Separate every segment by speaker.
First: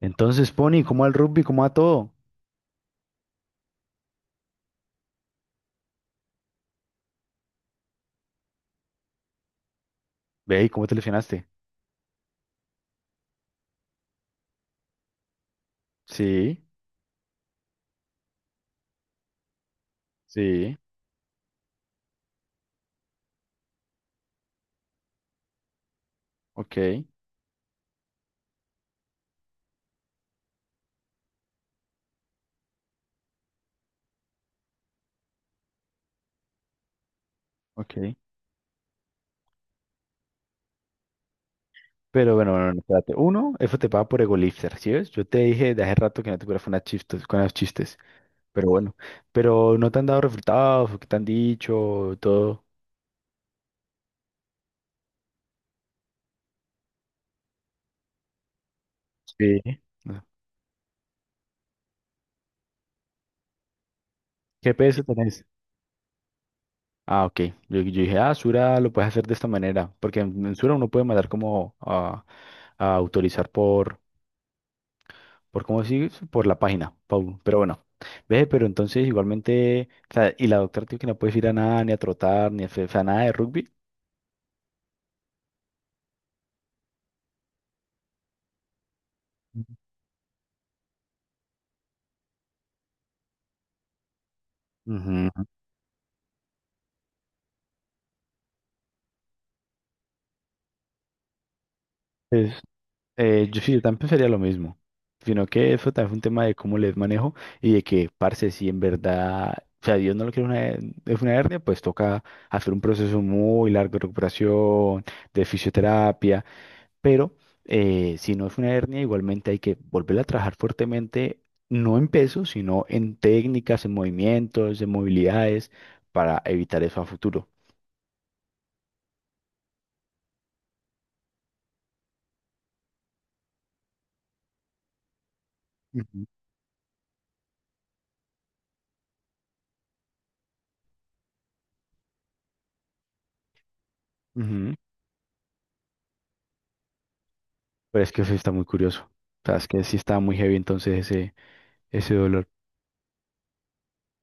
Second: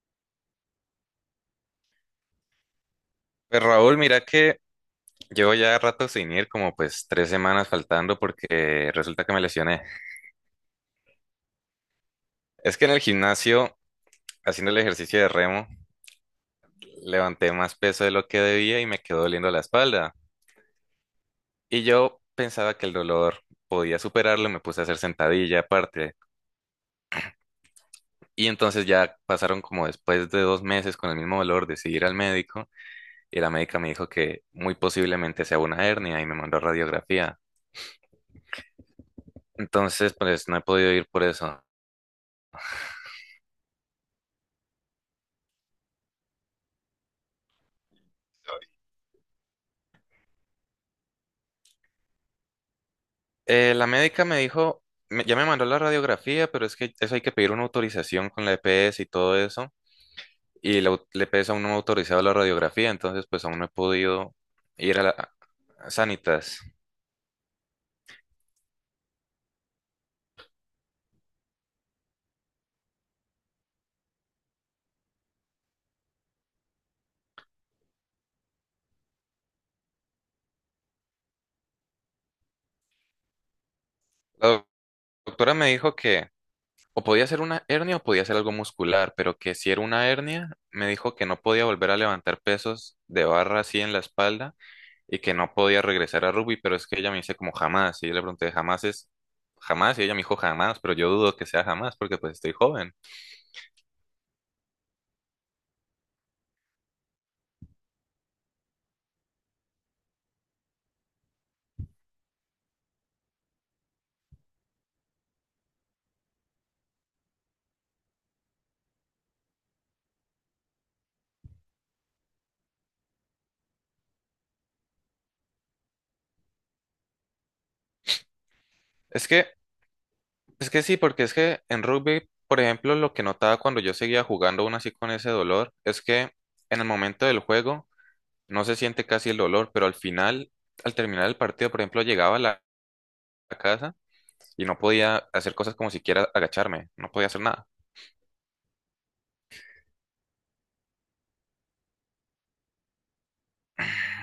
Speaker 1: Entonces, Pony, ¿cómo al rugby? ¿Cómo a todo?
Speaker 2: Pues Raúl, mira que llevo ya rato sin ir, como pues tres semanas faltando porque resulta que me lesioné.
Speaker 1: Ve, ¿y cómo te lesionaste?
Speaker 2: Es que en el gimnasio, haciendo el ejercicio de remo,
Speaker 1: Sí,
Speaker 2: levanté más peso de lo que debía y me quedó doliendo la espalda.
Speaker 1: sí,
Speaker 2: Y yo pensaba que el dolor podía superarlo, me puse a hacer sentadilla aparte.
Speaker 1: ok,
Speaker 2: Y entonces ya pasaron como después de dos meses con el mismo dolor, decidí ir al médico y la médica me dijo que muy posiblemente sea una hernia y me mandó a radiografía.
Speaker 1: ok.
Speaker 2: Entonces, pues no he podido ir por eso.
Speaker 1: Pero bueno, bueno, bueno, espérate. Uno, eso te paga por egolifter, ¿sí ves? Yo te dije de hace rato que no te fueras con las chistes, con los chistes. Pero bueno, pero no te han dado resultados, o qué te han dicho, todo.
Speaker 2: La médica me dijo, ya me mandó la radiografía, pero es que eso hay que pedir una autorización con la EPS y todo
Speaker 1: Sí.
Speaker 2: eso.
Speaker 1: Ah,
Speaker 2: Y la EPS aún no me ha autorizado la radiografía, entonces pues aún no he podido
Speaker 1: ¿qué
Speaker 2: ir
Speaker 1: peso
Speaker 2: a la
Speaker 1: tenés?
Speaker 2: a Sanitas.
Speaker 1: Ah, ok. Yo, dije, ah, Sura lo puedes hacer de esta manera, porque en Sura uno puede mandar como a autorizar por, ¿por cómo decir? Por la página, Paul. Pero bueno, ve, pero entonces igualmente, o sea, y la doctora dijo que no puedes ir a nada, ni a trotar, ni a, o sea, nada de rugby.
Speaker 2: La doc- Doctora me dijo que, o podía ser una hernia o podía ser algo muscular, pero que si era una hernia, me dijo que no podía volver a levantar pesos de barra así en la espalda y
Speaker 1: Ujú.
Speaker 2: que no podía regresar a rugby, pero es que ella me dice como jamás, y yo le pregunté, jamás es jamás, y ella me dijo jamás, pero yo dudo que sea jamás porque pues estoy
Speaker 1: Pues,
Speaker 2: joven.
Speaker 1: yo sí, yo también pensaría lo mismo, sino que eso también fue un tema de cómo les manejo y de que, parce, si en verdad, o sea, Dios no lo quiere una, es una hernia, pues toca hacer un proceso muy largo de recuperación, de fisioterapia, pero si no es una hernia, igualmente hay que volverla a trabajar fuertemente, no en peso, sino en técnicas, en movimientos, en movilidades, para evitar eso a futuro.
Speaker 2: Es que, es que sí, porque es que en rugby, por ejemplo, lo que notaba cuando yo seguía jugando aún así con ese dolor, es
Speaker 1: Ujú.
Speaker 2: que en el momento del juego no se siente casi el dolor, pero al final, al terminar el partido, por ejemplo, llegaba a la a casa y
Speaker 1: Ujú.
Speaker 2: no podía hacer cosas como siquiera agacharme, no podía hacer nada.
Speaker 1: Pero es que eso sí está muy curioso. O sea, es que sí está muy heavy entonces ese dolor.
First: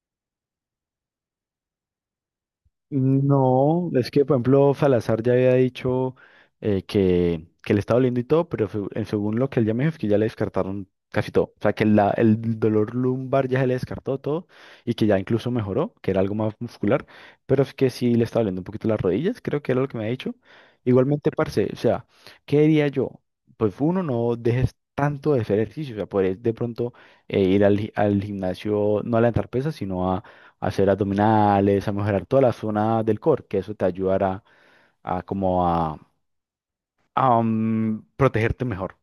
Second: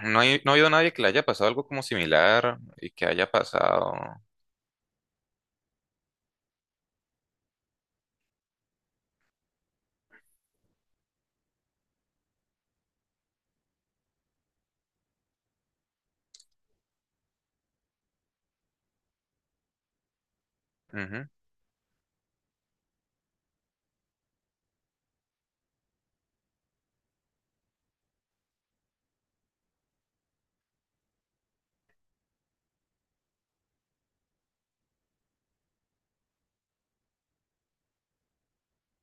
Speaker 2: No ha habido nadie que le haya pasado algo como similar y que haya
Speaker 1: No,
Speaker 2: pasado.
Speaker 1: es que por ejemplo Salazar ya había dicho que le estaba doliendo y todo, pero según lo que él ya me dijo, es que ya le descartaron casi todo. O sea, que el dolor lumbar ya se le descartó todo y que ya incluso mejoró, que era algo más muscular, pero es que sí le estaba doliendo un poquito las rodillas, creo que era lo que me ha dicho.
Speaker 2: Ujú.
Speaker 1: Igualmente, parce, o sea, ¿qué diría yo? Pues uno, no dejes tanto de hacer ejercicio, o sea, podés de pronto ir al, al gimnasio, no a levantar pesas, sino a hacer abdominales, a mejorar toda la zona del core, que eso te ayudará a, como a, protegerte mejor.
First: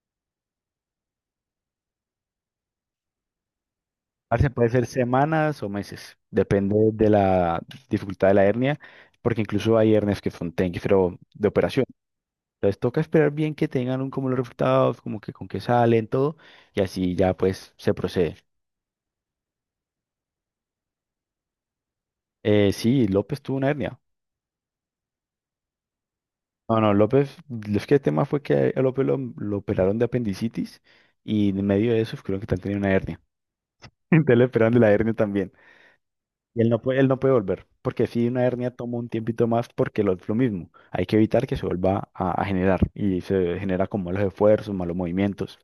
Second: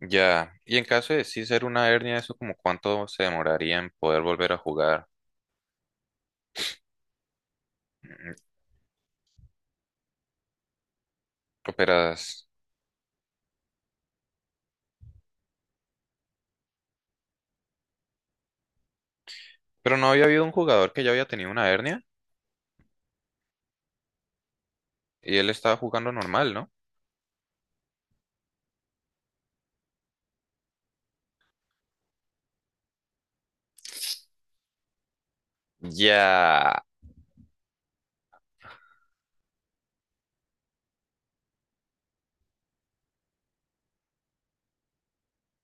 Speaker 2: Ya, y en caso de sí ser una hernia, eso como cuánto se demoraría en poder
Speaker 1: Parece,
Speaker 2: volver a
Speaker 1: puede ser
Speaker 2: jugar.
Speaker 1: semanas o meses, depende de la dificultad de
Speaker 2: Mm.
Speaker 1: la hernia, porque incluso hay hernias que son pero de operación.
Speaker 2: Operas.
Speaker 1: Entonces toca esperar bien que tengan un, como los resultados, como que con qué salen, todo, y así ya pues se procede.
Speaker 2: Pero no había habido un jugador que ya había tenido una hernia
Speaker 1: Sí, López tuvo una hernia.
Speaker 2: y él estaba jugando normal, ¿no?
Speaker 1: No, no, López, es que el tema fue que a López lo operaron de apendicitis y en medio de eso creo que también tenía una hernia. Entonces le operan de la hernia también. Y
Speaker 2: Ya.
Speaker 1: él no puede volver, porque si una hernia toma un tiempito más, porque lo mismo, hay que evitar que se vuelva a generar y se genera con malos esfuerzos, malos movimientos.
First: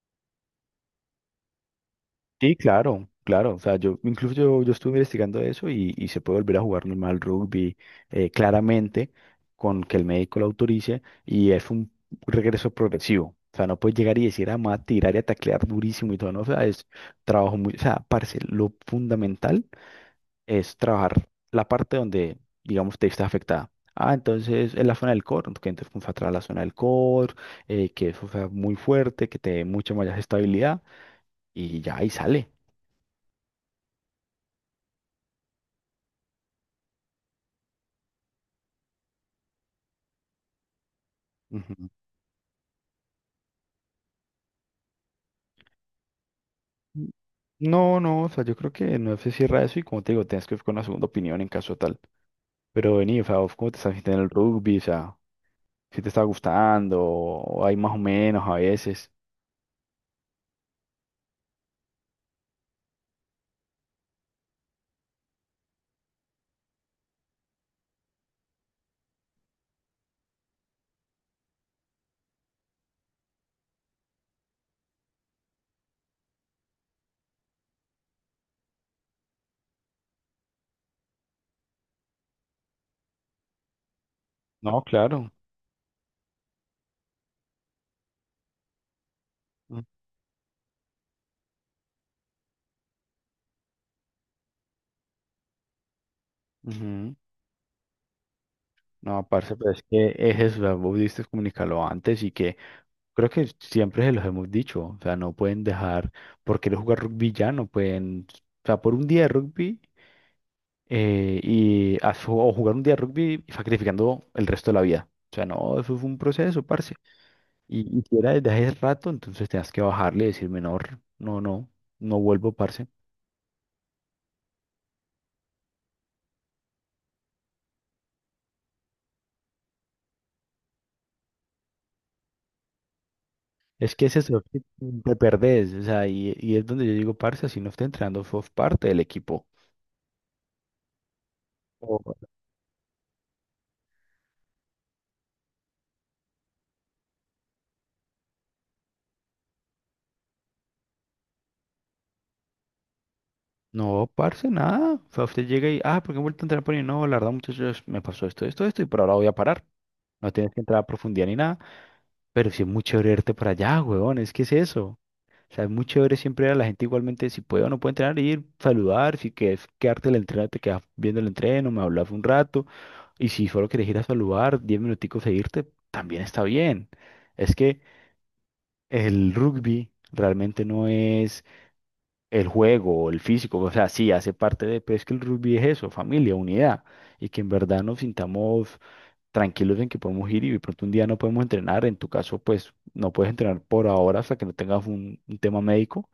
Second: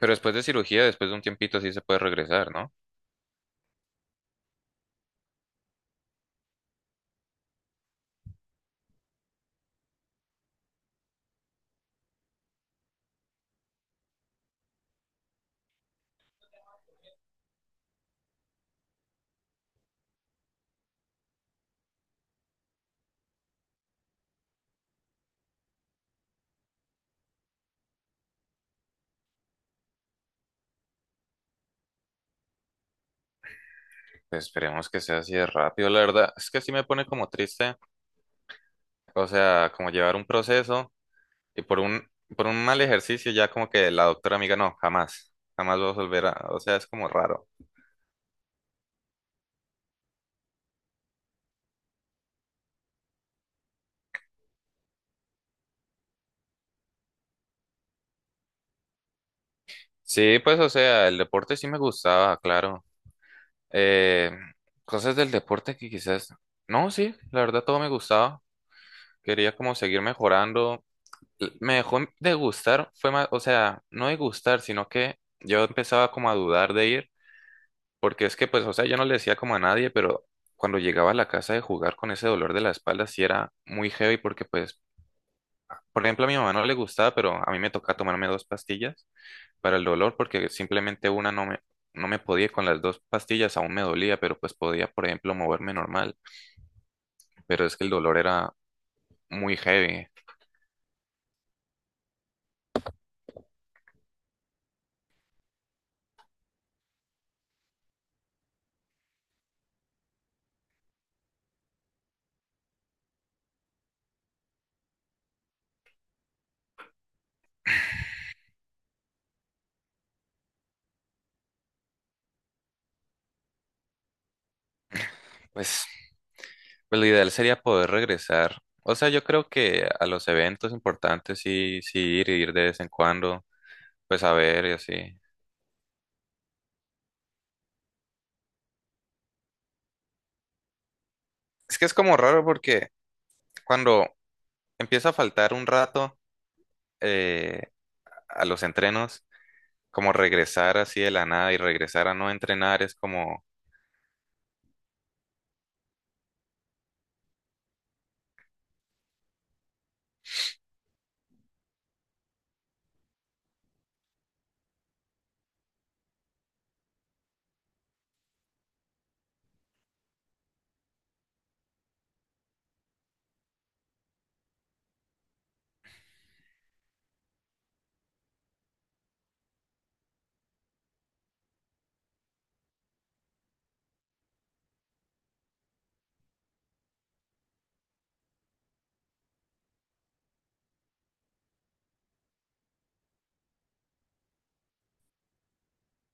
Speaker 2: Pero después de cirugía, después de un tiempito, sí se puede regresar,
Speaker 1: Sí,
Speaker 2: ¿no?
Speaker 1: claro, claro. O sea, yo incluso yo, estuve investigando eso y se puede volver a jugar normal rugby claramente con que el médico lo autorice y es un regreso progresivo. O sea, no puedes llegar y decir, ah, me voy a tirar y a taclear durísimo y todo, no, o sea, es trabajo muy, o sea, parce, lo fundamental es trabajar la parte donde, digamos, te viste afectada. Ah, entonces es la zona del core, que entonces fue a trabajar la zona del core, que eso sea muy fuerte, que te dé mucha más estabilidad y ya ahí sale.
Speaker 2: Pues esperemos que sea así de rápido, la verdad. Es que sí me pone como triste. O sea, como llevar un proceso. Y por
Speaker 1: Ujú.
Speaker 2: por un mal ejercicio ya como que la doctora amiga, no, jamás, jamás vas a volver a, o sea, es como raro.
Speaker 1: No, no, o sea, yo creo que no se cierra eso y como te digo, tienes que ir con una segunda opinión en caso tal. Pero vení, o sea, ¿vos ¿cómo te estás sintiendo en el rugby? O sea, si te está gustando, o hay más o menos a veces.
Speaker 2: Sí, pues, o sea, el deporte sí me gustaba, claro. Eh, cosas del deporte que quizás, no, sí, la verdad todo me gustaba. Quería como seguir mejorando. Me dejó de gustar, fue más, o sea, no de gustar, sino que yo empezaba como a dudar de ir, porque es que, pues, o sea, yo no le decía como a nadie, pero cuando llegaba a la casa de jugar con ese dolor de la espalda, sí era muy heavy, porque
Speaker 1: No,
Speaker 2: pues,
Speaker 1: claro.
Speaker 2: por ejemplo, a mi mamá no le gustaba, pero a mí me tocaba tomarme dos pastillas para
Speaker 1: Mm,
Speaker 2: el dolor porque simplemente una no me, no me podía, y con las dos pastillas, aún me dolía, pero pues podía, por ejemplo, moverme normal,
Speaker 1: ujú.
Speaker 2: pero es que el dolor era
Speaker 1: No, parce,
Speaker 2: muy
Speaker 1: pero es
Speaker 2: heavy.
Speaker 1: que es eso, o sea, vos diste comunicarlo antes y que creo que siempre se los hemos dicho, o sea, no pueden dejar, por querer jugar rugby ya, no pueden, o sea, por un día de rugby y a o jugar un día de rugby sacrificando el resto de la vida. O sea, no, eso fue un proceso, parce. Y si era desde hace rato, entonces tenías que bajarle y decirme, no, no, no, no vuelvo, parce.
Speaker 2: Pues, pues lo ideal sería poder regresar. O sea, yo creo que a los eventos importantes sí, sí ir, ir de vez en cuando,
Speaker 1: Es que ese
Speaker 2: pues
Speaker 1: es
Speaker 2: a
Speaker 1: eso, que
Speaker 2: ver y
Speaker 1: te
Speaker 2: así.
Speaker 1: perdés, o sea, y es donde yo digo, parce, si no está entrenando, sos parte del equipo.
Speaker 2: Es que es como raro porque cuando empieza a faltar un rato eh, a los entrenos, como regresar así de la nada y regresar a no entrenar es como...
Speaker 1: No, parce, nada. O sea, usted llega y, ah, ¿por qué he vuelto a entrar por ahí? No, la verdad, muchachos, me pasó esto, esto, esto, y por ahora voy a parar. No tienes que entrar a profundidad ni nada, pero sí es muy chévere irte para allá, weón, es que es eso. O sea, es muy chévere siempre a la gente igualmente, si puede o no puede entrenar, ir, saludar, si quieres quedarte en el entreno, te quedas viendo el entreno, me hablas un rato, y si solo quieres ir a saludar, 10 minuticos e irte, también está bien. Es que el rugby realmente no es el juego, el físico, o sea, sí, hace parte de, pero es que el rugby es eso, familia, unidad, y que en verdad nos sintamos tranquilos en que podemos ir y de pronto un día no podemos entrenar, en tu caso, pues no puedes entrenar por ahora hasta que no tengas un tema médico,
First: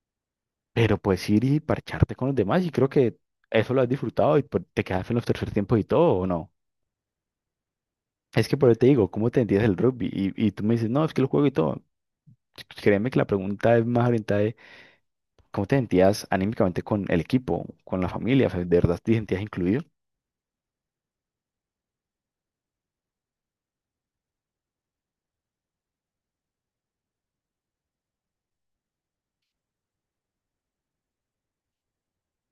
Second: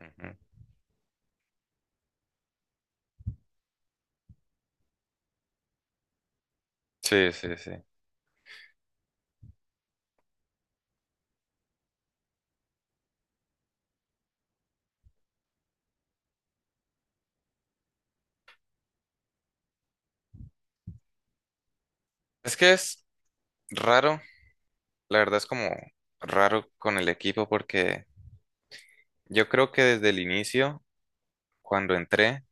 Speaker 2: Ujú.
Speaker 1: pero puedes ir y parcharte con los demás y creo que eso lo has disfrutado y pues, te quedas en los tercer tiempos y todo, ¿o no?
Speaker 2: Sí, sí, sí.
Speaker 1: Es que por eso te digo, ¿cómo te entiendes el rugby? Y tú me dices, no, es que lo juego y todo. Créeme que la pregunta es más orientada. ¿Cómo te sentías anímicamente con el equipo, con la familia? O sea, ¿de verdad te sentías incluido?
Speaker 2: Es que es raro, la verdad es como raro con el equipo porque yo creo que desde el inicio, cuando entré,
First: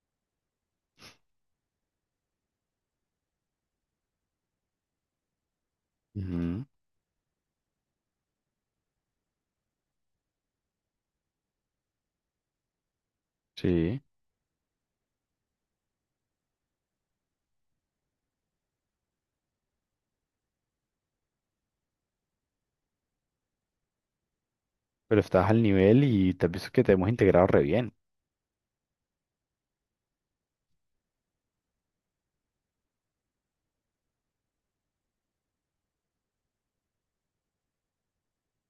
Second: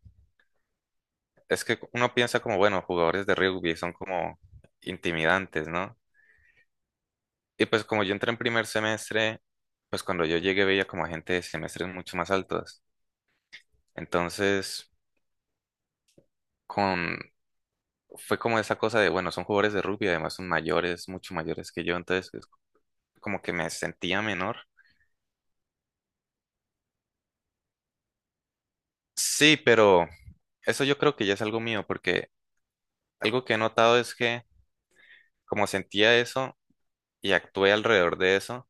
Speaker 2: es que uno piensa como, bueno, jugadores de rugby son como intimidantes, ¿no?
Speaker 1: Ujú,
Speaker 2: Y pues como yo entré en primer semestre, pues cuando yo llegué veía como a gente de semestres mucho más altos.
Speaker 1: sí,
Speaker 2: Entonces, con... fue como esa cosa de, bueno, son jugadores de rugby, además son mayores, mucho mayores que yo, entonces como que me sentía menor.
Speaker 1: pero estás al nivel y te has visto que te hemos integrado re bien.
Speaker 2: Sí, pero eso yo creo que ya es algo mío, porque algo que he notado es que como sentía eso y actué alrededor de eso,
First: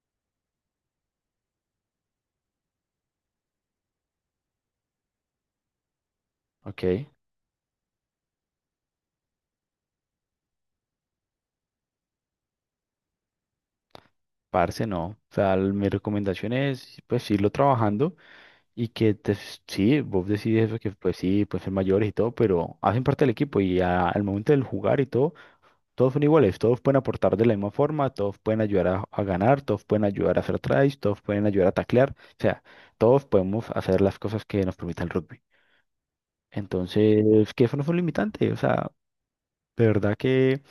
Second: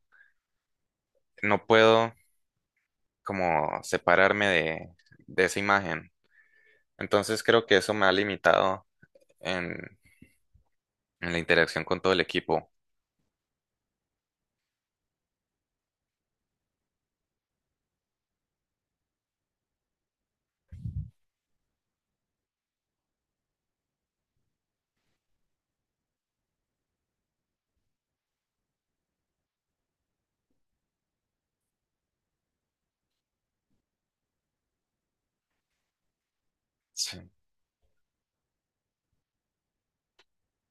Speaker 2: no puedo como separarme de esa imagen.
Speaker 1: Ok,
Speaker 2: Entonces creo que eso me ha limitado en, en la interacción con todo el equipo.
Speaker 1: parce, no. O sea, mi recomendación es, pues, irlo trabajando y que te, sí, vos decides eso, que pues sí, pueden ser mayores y todo, pero hacen parte del equipo y al momento del jugar y todo. Todos son iguales, todos pueden aportar de la misma forma, todos pueden ayudar a ganar, todos pueden ayudar a hacer tries, todos pueden ayudar a taclear, o sea, todos podemos hacer las cosas que nos permita el rugby.
Speaker 2: Sí.
Speaker 1: Entonces, que eso no es un limitante, o sea, de verdad que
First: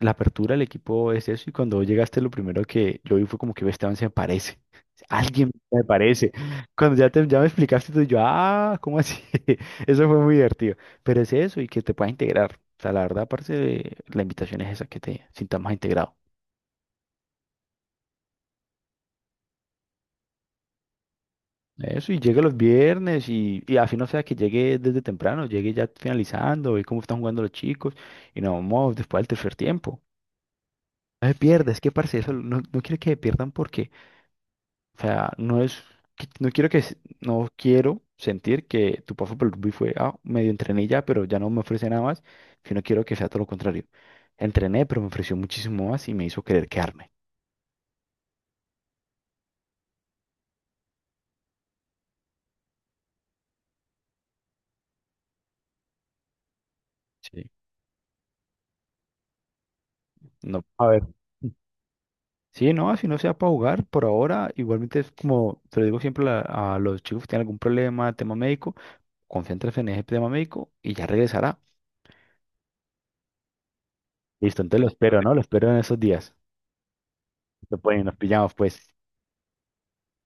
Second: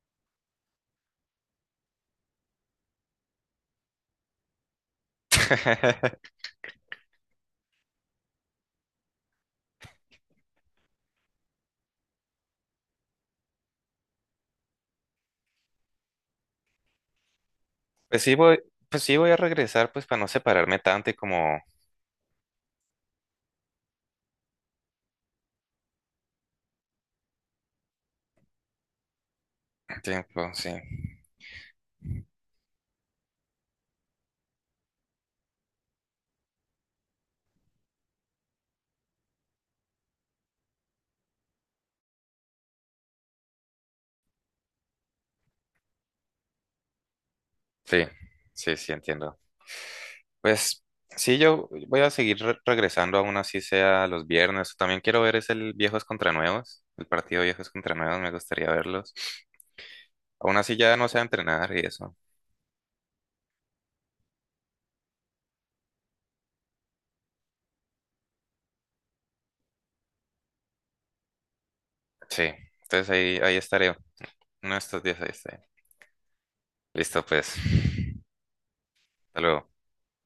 Speaker 1: la apertura del equipo es eso y cuando vos llegaste lo primero que yo vi fue como que "Ve, Esteban se me parece. Alguien me parece". Cuando ya, te, ya me explicaste tú, yo, ah, ¿cómo así? Eso fue muy divertido. Pero es eso y que te puedas integrar. O sea, la verdad, aparte, de la invitación es esa, que te sientas más integrado.
Speaker 2: Pues sí voy, pues sí voy a regresar pues para no separarme tanto y como
Speaker 1: Eso, y llegue los viernes y así no sea que llegue desde temprano, llegue ya finalizando, ve cómo están jugando los chicos y nos vamos después del tercer tiempo.
Speaker 2: tiempo, sí.
Speaker 1: No se pierda, es que parce, eso no, no quiero que se pierdan porque o sea, no es, no quiero que, no quiero sentir que tu paso por el rugby fue, ah, medio entrené ya, pero ya no me ofrece nada más, sino quiero que sea todo lo contrario. Entrené, pero me ofreció muchísimo más y me hizo querer quedarme.
Speaker 2: Sí, sí, sí, entiendo. Pues sí, yo voy a seguir regresando, aún así sea los viernes. También quiero ver es el Viejos contra Nuevos, el partido
Speaker 1: Sí.
Speaker 2: Viejos contra Nuevos, me gustaría verlos. Aún
Speaker 1: No,
Speaker 2: así
Speaker 1: a
Speaker 2: ya
Speaker 1: ver.
Speaker 2: no sé entrenar y eso.
Speaker 1: Sí, no, si no sea para jugar, por ahora, igualmente es como, te lo digo siempre a, a los chicos que tienen algún problema, tema médico, concéntrate en ese tema médico y ya regresará.
Speaker 2: Sí, entonces ahí, ahí estaré.
Speaker 1: Listo,
Speaker 2: Uno de
Speaker 1: entonces lo
Speaker 2: estos días
Speaker 1: espero,
Speaker 2: ahí
Speaker 1: ¿no? Lo
Speaker 2: estaré.
Speaker 1: espero en esos días.
Speaker 2: Listo, pues.
Speaker 1: Lo pueden, nos pillamos, pues.
Speaker 2: Hasta luego.